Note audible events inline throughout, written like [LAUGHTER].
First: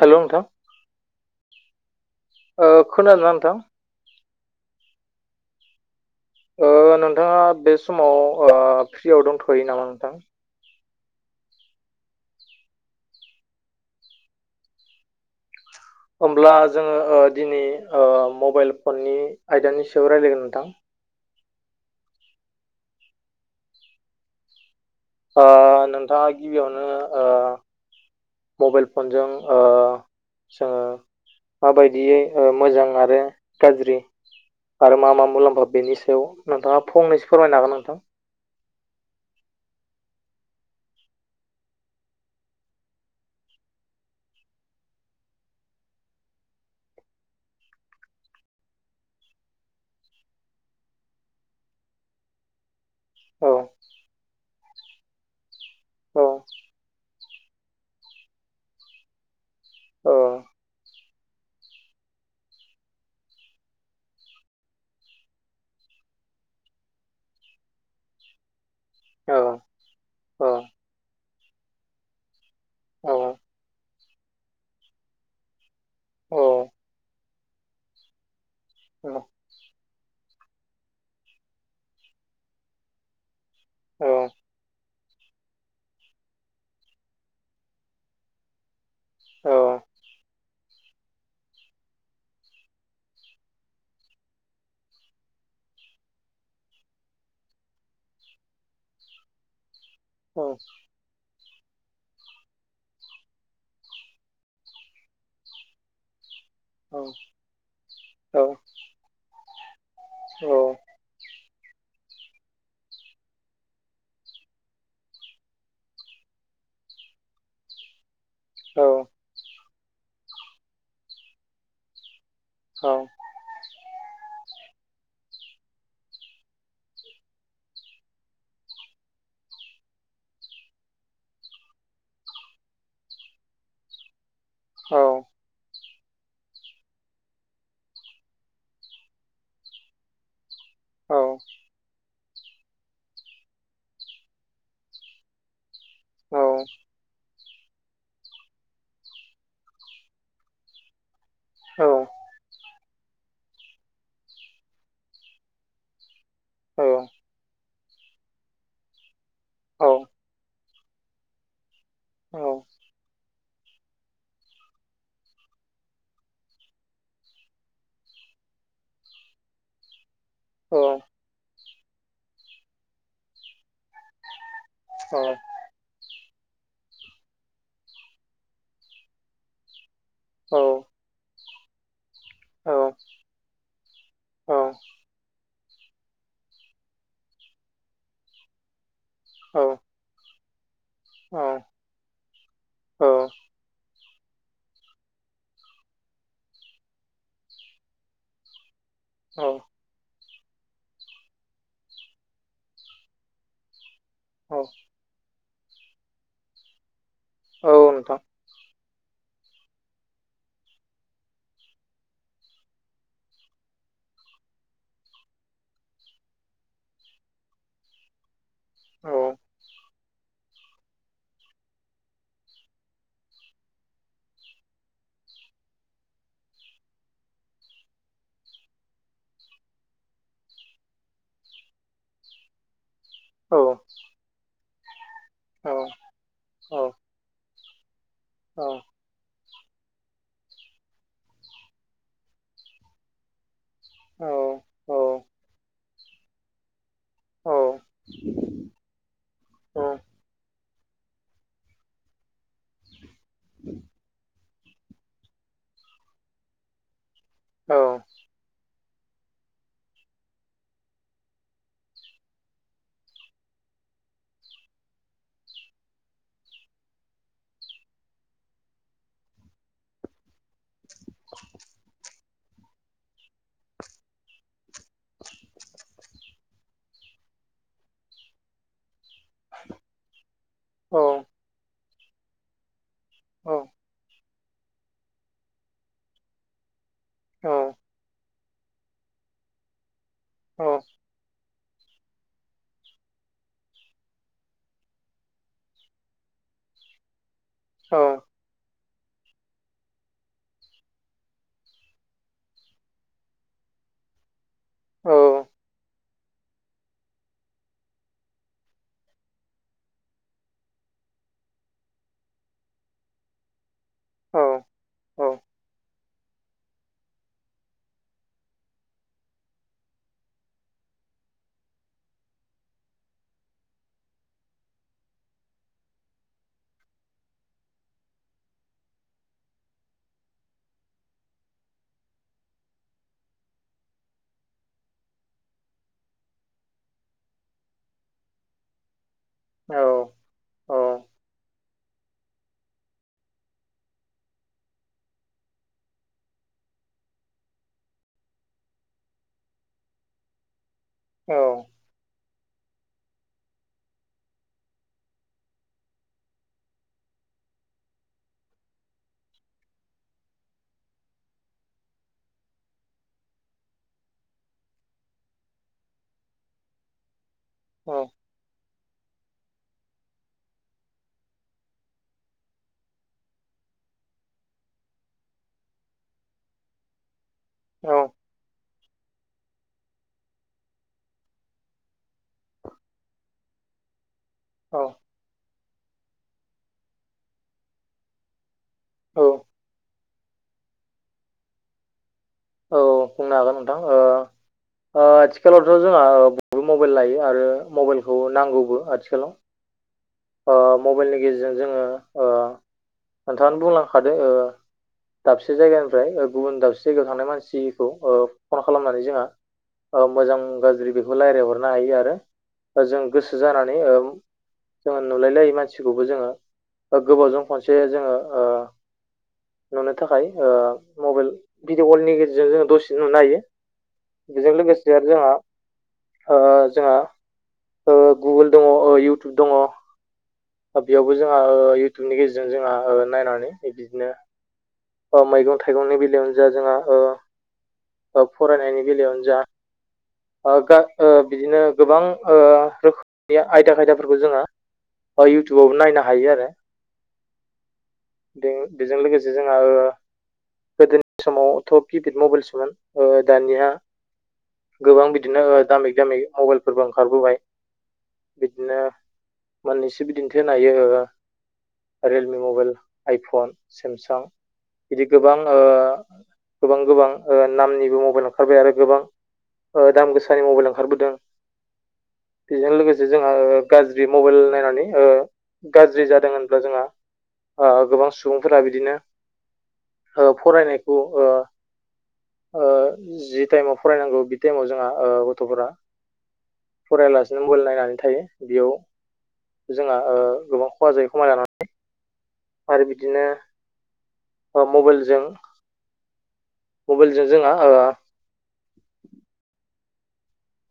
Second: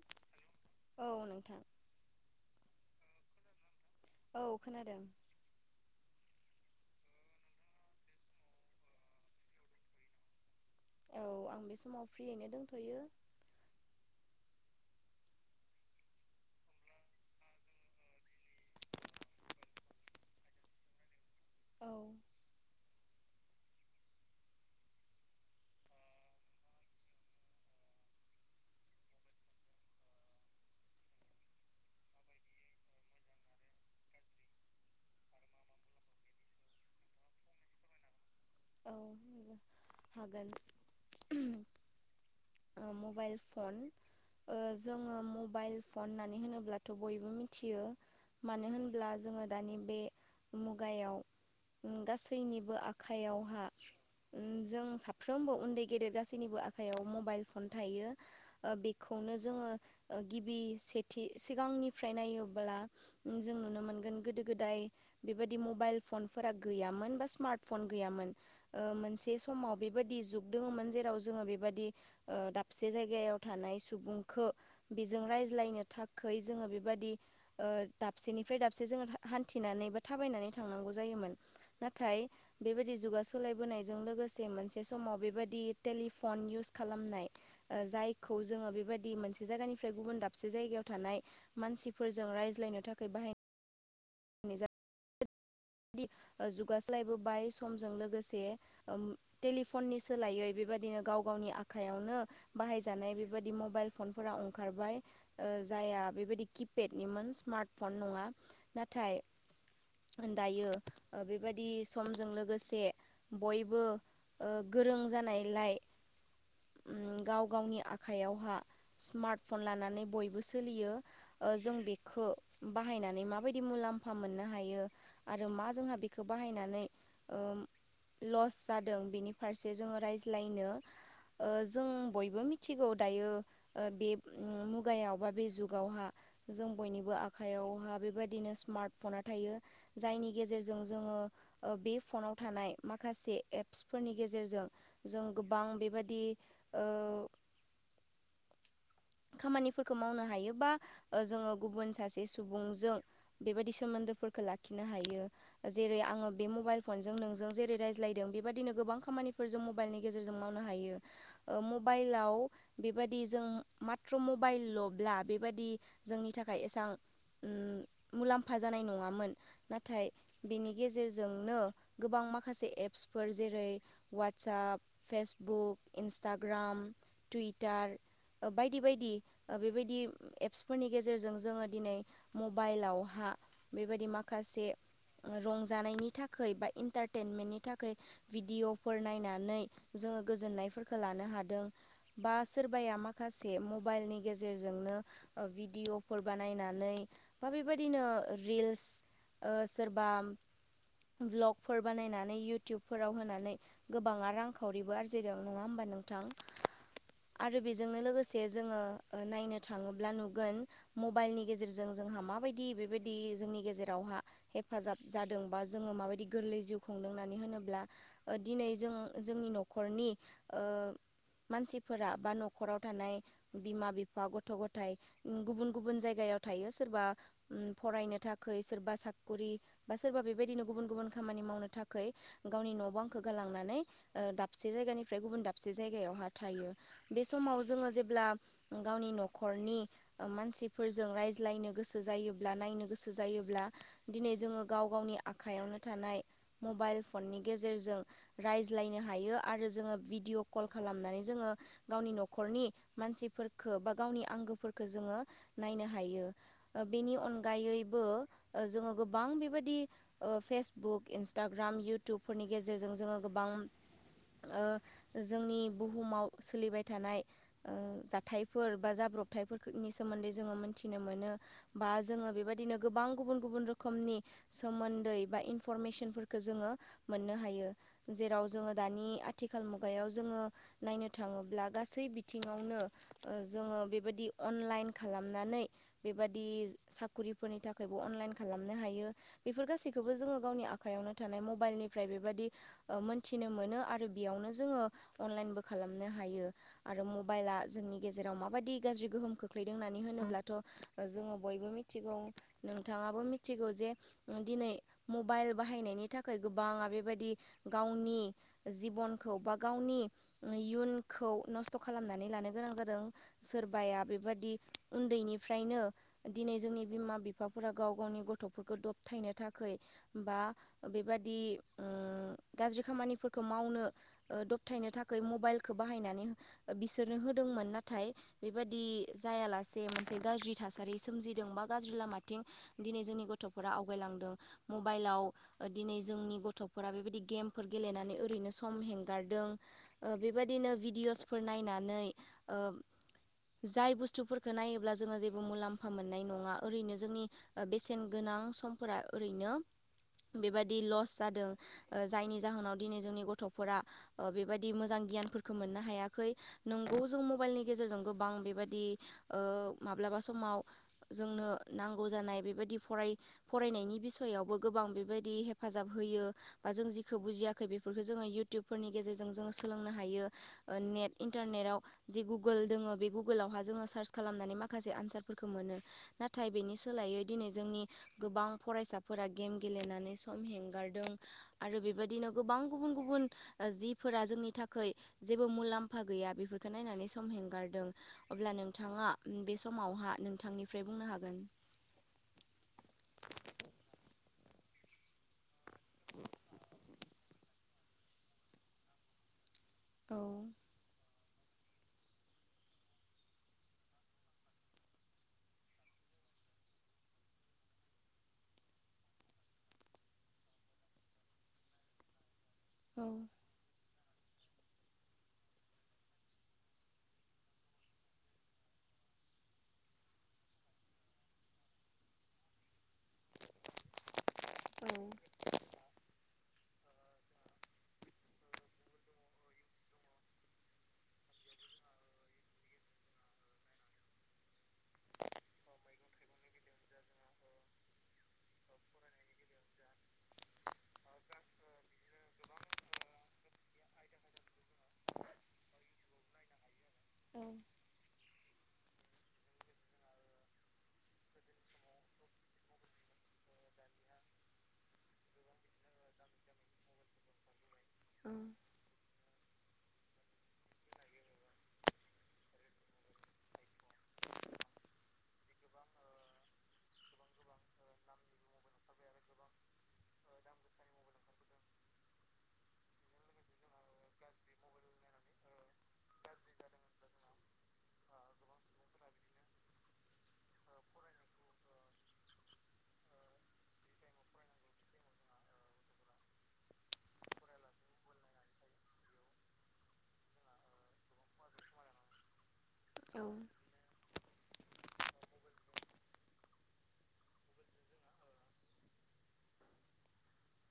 हेल' नोंथां औ नोंथां। ओ खोनादोंना नोंथां? औ खोनादों। ओ नोंथाङा बे समाव ओ फ्रियाव दंथयो नामा नोंथां? औ आं बे समाव फ्रियैनो दोंथयो। होमब्ला जोङो ओ दिनै ओ मबाइल फननि आयदानि सायाव रायज्लायगोन नोंथां। औ। ओ नोंथाङा गिबियावनो ओ मबाइल फनजों ओ जोङो माबायदियै ओ मोजां आरो गाज्रि आरो मा मा मुलाम्फा बेनि सायाव नोंथाङा फंनैसो फोरमायनो हागोन नोंथां? औ [INAUDIBLE] हागोन ओ मबाइल फन जोङो मबाइल फन होननानै होनोब्लाथ बयबो मिथियो। मानो होनब्ला जोङो दानि बे मुगायाव गासैनिबो आखाइ औ हा। जों साफ्रोमबो उन्दै गेदेर औ गासैनिबो आखायाव मबाइल फन थायो ओ बेखौनो औ जोंङो गिबि सेथि सिगांनिफ्राय नायोब्ला जों नुनो मोनगोन गोदो गोदाय बेबायदि मबाइल फनफोरा गैयामोन बा स्मार्ट फन गैयामोन। ओ औ मोनसे समाव बे। बेबादि औ दंमोन जेराव जों बेबायदि ओ दाबसे औ जायगायाव थानाय सुबुंखो बेजों रायज्लायनो थाखै जोङो बेबादि दाबसेनिफ्राय दाबसे जोङो औ हान्थिनानै थायनानै थांनांगौ जोयोमोन नाथाय बेबायदि जुगा सो सोलायबोनायजों औ लोगोसे मोनसे समाव बेबायदि टेलिफन इउस खालामनाय जायखौ जोङो बेबायदि दि मोनसे जायगानिफ्राय गुबुन दाबसे जायगायाव थानाय मानसिफोरजों रायज्लायनो थाखाय बाहायनाय। निजा बेदि जुगासोलायबोबाय समजों लोगोसे टेलि फननि सोलायै बेबायदिनो गाव गावनि आ आखनो बाहाय जानाय बेबायदि मबाइल फनफोरा ओंखारबाय ओ जाया बेबायदि किफ औ पेटनिमोन स्मार्ट फन नङा औ नाथाय ओन औ दायो ओ बेबायदि समजों लोगोसे बयबो ओ गोरों जानाय लाइ। [INAUDIBLE] गाव गावनि आखयावहा औ स्मार्ट फन लानानै बयबो सोलियो ओ जों बेखो बाहायनानै मा बाय दि मुलाम्फा मोननो हायो आरो मा जोंहा बेखो बाहायनानैओ लस जादों बेनि फारसे जोङो रायज्लायनो। ओ जों बयबो मिथिगौ दायो ओ बे औ मुगायाव बा बे जुगावहा जों बयनिबो आखयावहा बेबायदिनो स्मार्टफना थायो जायनि गेजेरजों औ जोङो। ओ बे फनाव थानाय माखासे एप्सफोरनि गेजेरजों जों गोबां बेबादि औ ओ। खामानिफोरखौ मावनो हायोबा जोङो औ गुबुन सासे सुबुंजों बेबायाददि सोमोन दो फोरखो लाखिनो हायो जेरै आङो बे औ मबाइल फनजों नोंजों जेरै रायज्लायदों बेबायाददिनो गोबां खामानिफोरजों औ मबाइलनि गेजेरजों मावनो हायो मबाइलाव औ बेबादि जों। माथ्र मबाइल लब्ला बेबादि जोंनि थाखाय एसेबां मुलाम्फा जानाय नङामोन नाथाय औ बेनि गेजेरजोंनो गोबां माखासे एप्सफोर जेरै वाटसाप फेसबुक इन्सटाग्राम टुइटार बायदि बायदि बेबायदि एप्सफोरनि गेजेरजों जोङो दिनै मबाइलावहा बेबायदि माखासे रंजानायनि थाखाय बा इन्टारटेनमेन्टनि थाखाय भिडिअफोर नायनानै जों जोङो गोजोननायफोरखौ लानो हादों बा सोरबाया मा खासे मबाइलनि गेजेरजोंनो ओ भिडिअफोर बानायनानै बा बेबायदिनो रिल्स ओ औ सोरबा [INAUDIBLE] ब्लकफोर बानायनानै उटुबफोराव होनानै गोबाङा रांखावरिबो आरजिदों नङा होमबा नों थां आरो औ बे जोंनो नोंथां लोगोसे जोङो नायनो थाङोब्ला नुगोन मबाइलनि गेजेरजों जोंहा माबायदि बेबायदि जोंनि गेजेरावहा हेफाजाब जादों बा जोङो माबायदि गोरलै जिउ खुंदों होननानै होनोब्ला ओ दिनै जों औ जोंनि नखरनि ओ मानसिफोरा बा नखराव थानाय बिमा बिफा गथ गथाय ओ गुबुन गुबुन जायगायाव थायो सोरबा फरायनो थाखै सोरबा साखरि बा सोरबा बेबायदिनो गुबुन गुबुन खामानि मावनो थाखै गावनि न बांखो औ गालांनानै ओ दाबसे जायगानिफ्राय गुबुन औ दाबसे जायगायावहा थायो बे समाव जोंङो जेब्ला औ गावनि नखरनि ओ मानसिफोरजों रायज्लायनो गोसो जा जायोब्ला नायनो गोसो जायोब्ला औ दिनै जोंङो गाव गावनि आखायावनो थानाय मबाइल फननि गेजेरजों रायज्लायनो हायो औ आरो जोंङो भिडिअ कल खालामनानै जोंङो गावनि नखरनि मानसिफोरखो बा गावनि आंगोफोरखो जोंङो नायनो हायो बेनि अनगायैबो ओ जोंङो गोबां बेबायदि ओ फेसबुक इन्सटाग्राम इउटुबफोरनि गेजेरजों जोंङो गोबां ओ जोंनि बुहुमाव सोलिबाय थानाय ओ जाथायफोर बा जाब्रबथायफोरखो नि सोमोन्दै जोङो मोनथिनो मोनो बा बा जोंङो बेबायदिनो गोबां गुबुन गुबुन रोखोमनि सोमोन्दै बा इनफरमेसनफोरखौ जोंङो मोननो हायो जेराव जोंङो दानि आथिखाल मुगायाव जोंङो नायनो थाङोब्ला गासै बिथिङावनो ओ जोंङो बेबायदि अनलाइन खालामनानै बेबादि साखरिफोरनि थाखायबो अनलाइन खालामनो हायो बेफोर गासैखोबो जोंङो गावनि आखायावनो थानाय मबाइल निफ्राय बेबायदि ओ मोनथिनो मोनो आरो बेयावनो जोंङो अनलाइनबो खालामनो हायो। आरो मबाइला औ जोंनि औ गेजेराव माबादि गाज्रि गोहोम खोख्लैदों होननानै होनोब्लाथ जोंङो बयबो मिथिगौ नोंथाङाबो मिथिगौ दिनै मबाइल बाहायनायनि थाखाय गोबाङा बेबायदि गावनि जिबनखौ बा गावनि इयुनखौ नस्थ खालामनानै लानो गोनां जादों सोरबाया बेबादि उन्दैनिफ्रायनो दिनै जोंनि बिमा बिफाफोरा गाव गावनि गथफोरखौ दबथायनो थाखाय बा बेबादि ओ गाज्रि खामानिफोरखौ मावनो ओ दबथायनो थाखाय मबाइलखौ बाहायनानै ओ बिसोरनो होदोंमोन नाथाय बेबादि जायालासे मोनसे गाज्रि थासारि सोमजि दोंबा गाज्रि लामाथिं दिनै जोंनि गथफोरा आवगायलांदों मबाइलाव दिनै जोंनि गथफोरा बेबायदि गेमफोर गेलेनानै ओरैनो सम हेंगारदों ओ बेबायदिनो भिडिअस नायनानै ओ जाय बुस्थुफोरखौ नायोब्ला जोंङो जेबो मुलाम्फा मोन्नाय नङा ओरैनो जोंनि ओ बेसेन गोनां नां समफोरा ओरैनो बेबादि लस जादों ओ जायनि जाहोनाव दिनै जोंनि गथफोरा ओ बेबायदि मोजां गियानफोरखौ मोननो हाया खै नोंगौ जों मबाइलनि गेजेरजों गोबां बेबादि ओ माब्लाबा समाव जोंनो नांगौ जानाय बेबायदि फराय फरायनायनि बिसयावबो गोबां बेबायदि हेफाजाब हो यो बा जों जिखौ बुजियाखै बेफोरफोरखौ जोंङो इउटुबफोरनि गेजेरजों जोंङो सोलोंनो हायो। नेट इन्टारनेटाव जि गुगोल दोङो बे गुगोलावहा जोङो सार्च खालामनानै माखासे आनसारफोरखौ मोन नो नाथाय बेनि सोलायै दिनै जोंनि गोबां फरायसा फोरा गेम गेलेनानै सम हेंगारदों आरो बेबादिनो गोबां गुबुन गुबुन ओ जिब फोरा जोंनि थाखै बो मुलाम्फा गैया बेफोरखौ नायनानै सम हेंगारदों अब्ला नोंथाङा बे समावहा नों थांनिफ्राय बुंनो हागोन औ बुंनो हागोन नोंथां ओ ओ आथिखालावथ जोंहा बयबो मबाइल लायो आरो मबाइलखौ नांगौबो आथिखालाव औ ओ मबाइलनि गेजेरजों जोंङो ओ नोंथाङानो बुंलांखादों ओ दाबसे जायगानिफ्राय ओ गुबुन दाबसे जायगायाव थांनाय मानसिखौ ओ फन खालामनानै जोंहा ओ मोजां गाज्रि बेखौ रायज्लायहरनो हायो आरो जों औ गोसो जानानै ओ जोंङो नुलायलायै मानसिखौबो जोंङो ओ गोबावजों खनसे जोंङो ओ नुनो थाखाय ओ मबाइल भिडिअ' कलनि गेजेरजों जोंङो दसेनो नुनो हायो बेजों लोगोसे आरो जोंहा ओ जोंहा गुगोल दङ इउटुब दङ बेयावबो जोंहा इयउटुबनि गेजेरजों जोंहा नायनानै बिदिनो मैगं थाइगंनि बेलायावनो जा जोंहा ओ औ फरायनायनि बेलायावनो जा। ओ ओ बिदिनो गोबां ओ रोखोमनि आयदा खायदा। फोर जोङो इउटुबावबो नायनो हायो आरो। औ बेजों लोगोसे जोंहा ओ गोदोनि समावथ' किपिड मबाइलसोमोन दानिया। गोबां बिदिनो दामि दामि मबाइलफोरबो ओंखारबोबाय औ बि मोननैसो बिदिन्थि होनो हायो ओ रियेलमि मबाइल आइफन सेमसां बिदि गोबां ओ गोबां गोबां ओ नामनिबो मबाइल ओंखारबाय आरो गोबां ओ दाम गोसानि मबाइल ओंखारबोदों बेजों लोगोसे। जोंहा ओ गाज्रि मबाइल नायनानै ओ गाज्रि जादों होनब्ला जोंहा आ गोबां सुबुंफोरा बिदिनो ओ फरायनायखौ ओ ओ जि टाइमाव फरायनांगौ बि टाइमाव जोंहा ओ गथ'फोरा फरायालासेनो मबाइल नायनाय थायो बेयाव जोंहा ओ गोबां खहा जायो खमाय लानानै आरो बिदिनो औ मबाइलजों मबाइलजों जोंहा ओ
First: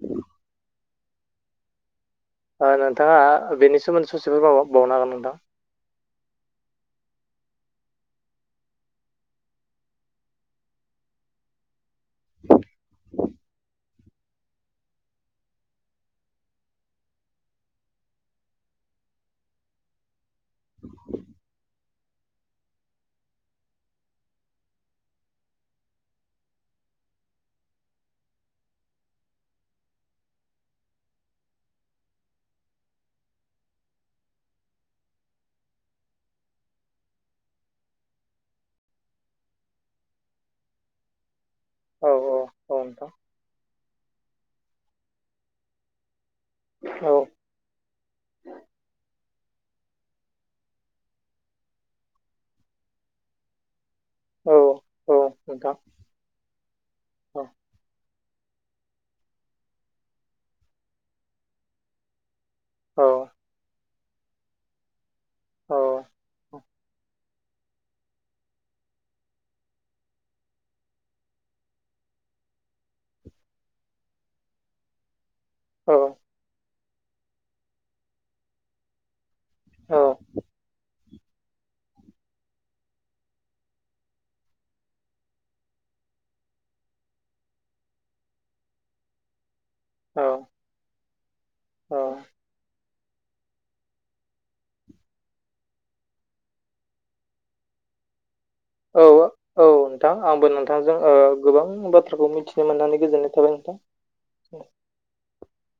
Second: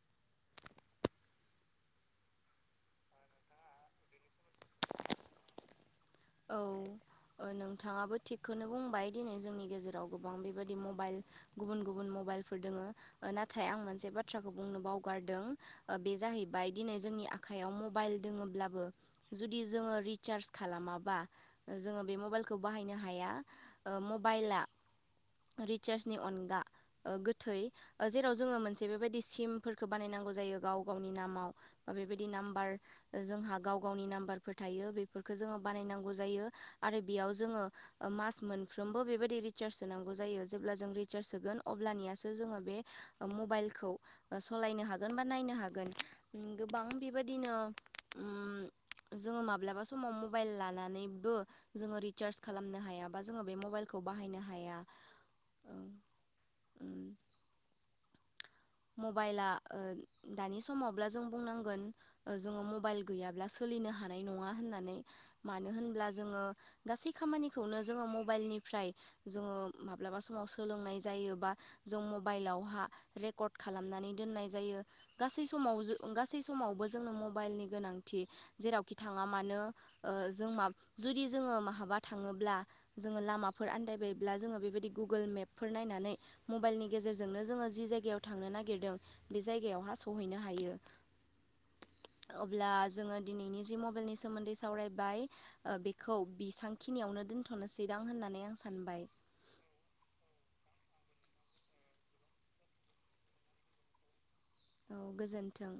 औ आ नोंथाङा बेनि सोमोन्दै ससेल माबा बावनो हागोन नोंथां। औ नोंथाङाबो थिगखौनो बुंबाय दिनै जोंनि गेजेराव गोबां बेबायदि मबाइल गुबुन गुबुन म बाइलफोर दोङो नाथाय आं मोनसे बाथ्राखौ बुंनो बावगारदो ओ बे जाहैबाय दिनै जोंनि आखायाव मबाइल दोङोब्लाबो जुदि जोङो रिसार्ज खालामा बा जोङो बे मबाइलखौ बाहायनो हाया ओ मबाइला रिचार्जनि अनगा गोथै जेराव जोङो मोनसे बेबायदि सिमफोरखौ बानायना नांगौ जायो गाव गावनि नामाव अ बेबायदि नाम्बार जों हा गाव गावनि नाम्बारफोर थायो बेफोरखौ जोङो बानाय नांगोन जायो आरो बेयाव जोङो ओ मास मोनफ्रबो बेबायदि रिचार्ज होनांगौ जायो। जेब्ला जों रिसार्ज होगोन। औ अब्लानियासो जोङो बे औ नोंथां मबाइलखौ सालायनो हागोन बा नायनो हागोन। गोबां औ बेबायदिनो उम जोङो माब्लाबा समाव मबाइल लानानैबो जोङो रिसार्ज खालामनो हायाबा जोङो बे मबाइलखौ खौ बाहायनो औ हाया। औ नोंथां औ मबाइला ओ दानि समावब्ला जों बुंनांगोन। जोङो मबाइल औ गैयाब्ला सोलिनो हा हानाय नङा होननानै मानो औ होनब्ला जोङो औ गासै खामानिखौनो जोङो मबाइलनिफ्राय जोङो माब्लाबा समाव सोलोंनाय जायोबा जों मबाइलावहा रेकर्ड खालामनानै दोननाय जायो गासै समाव औ जो गासै समाव बो जोंनो मबाइलनि गोनांथि जेरावखि थाङा मानो औ ओ जों मा जुदि जोङो महाबा थाङोब्ला जोङो लामाफोर आन्दायबायोब्ला जोङो बेबायदि गुगोल मेपफोर नायना नै मबाइलनि गेजेरजोंनो जोङो जि जायगायाव थांनो नागिरदों बे जाय गायावहा औ सहैनो हायो अब्ला जोङो दिनैनि जि मबाइलनि सोमोन्दै सावरायबाय ओ बिखौ बिसांखिनियावनो दोन्थ'नोसैदां होननानै आं सान औ -औ नोंथां आंबो नोंथांजों। ओ गोबां बाथ्राखौ मिथिनो मोननानै गोजोननाय थाबाय नोंथां। औ गोजोन्थों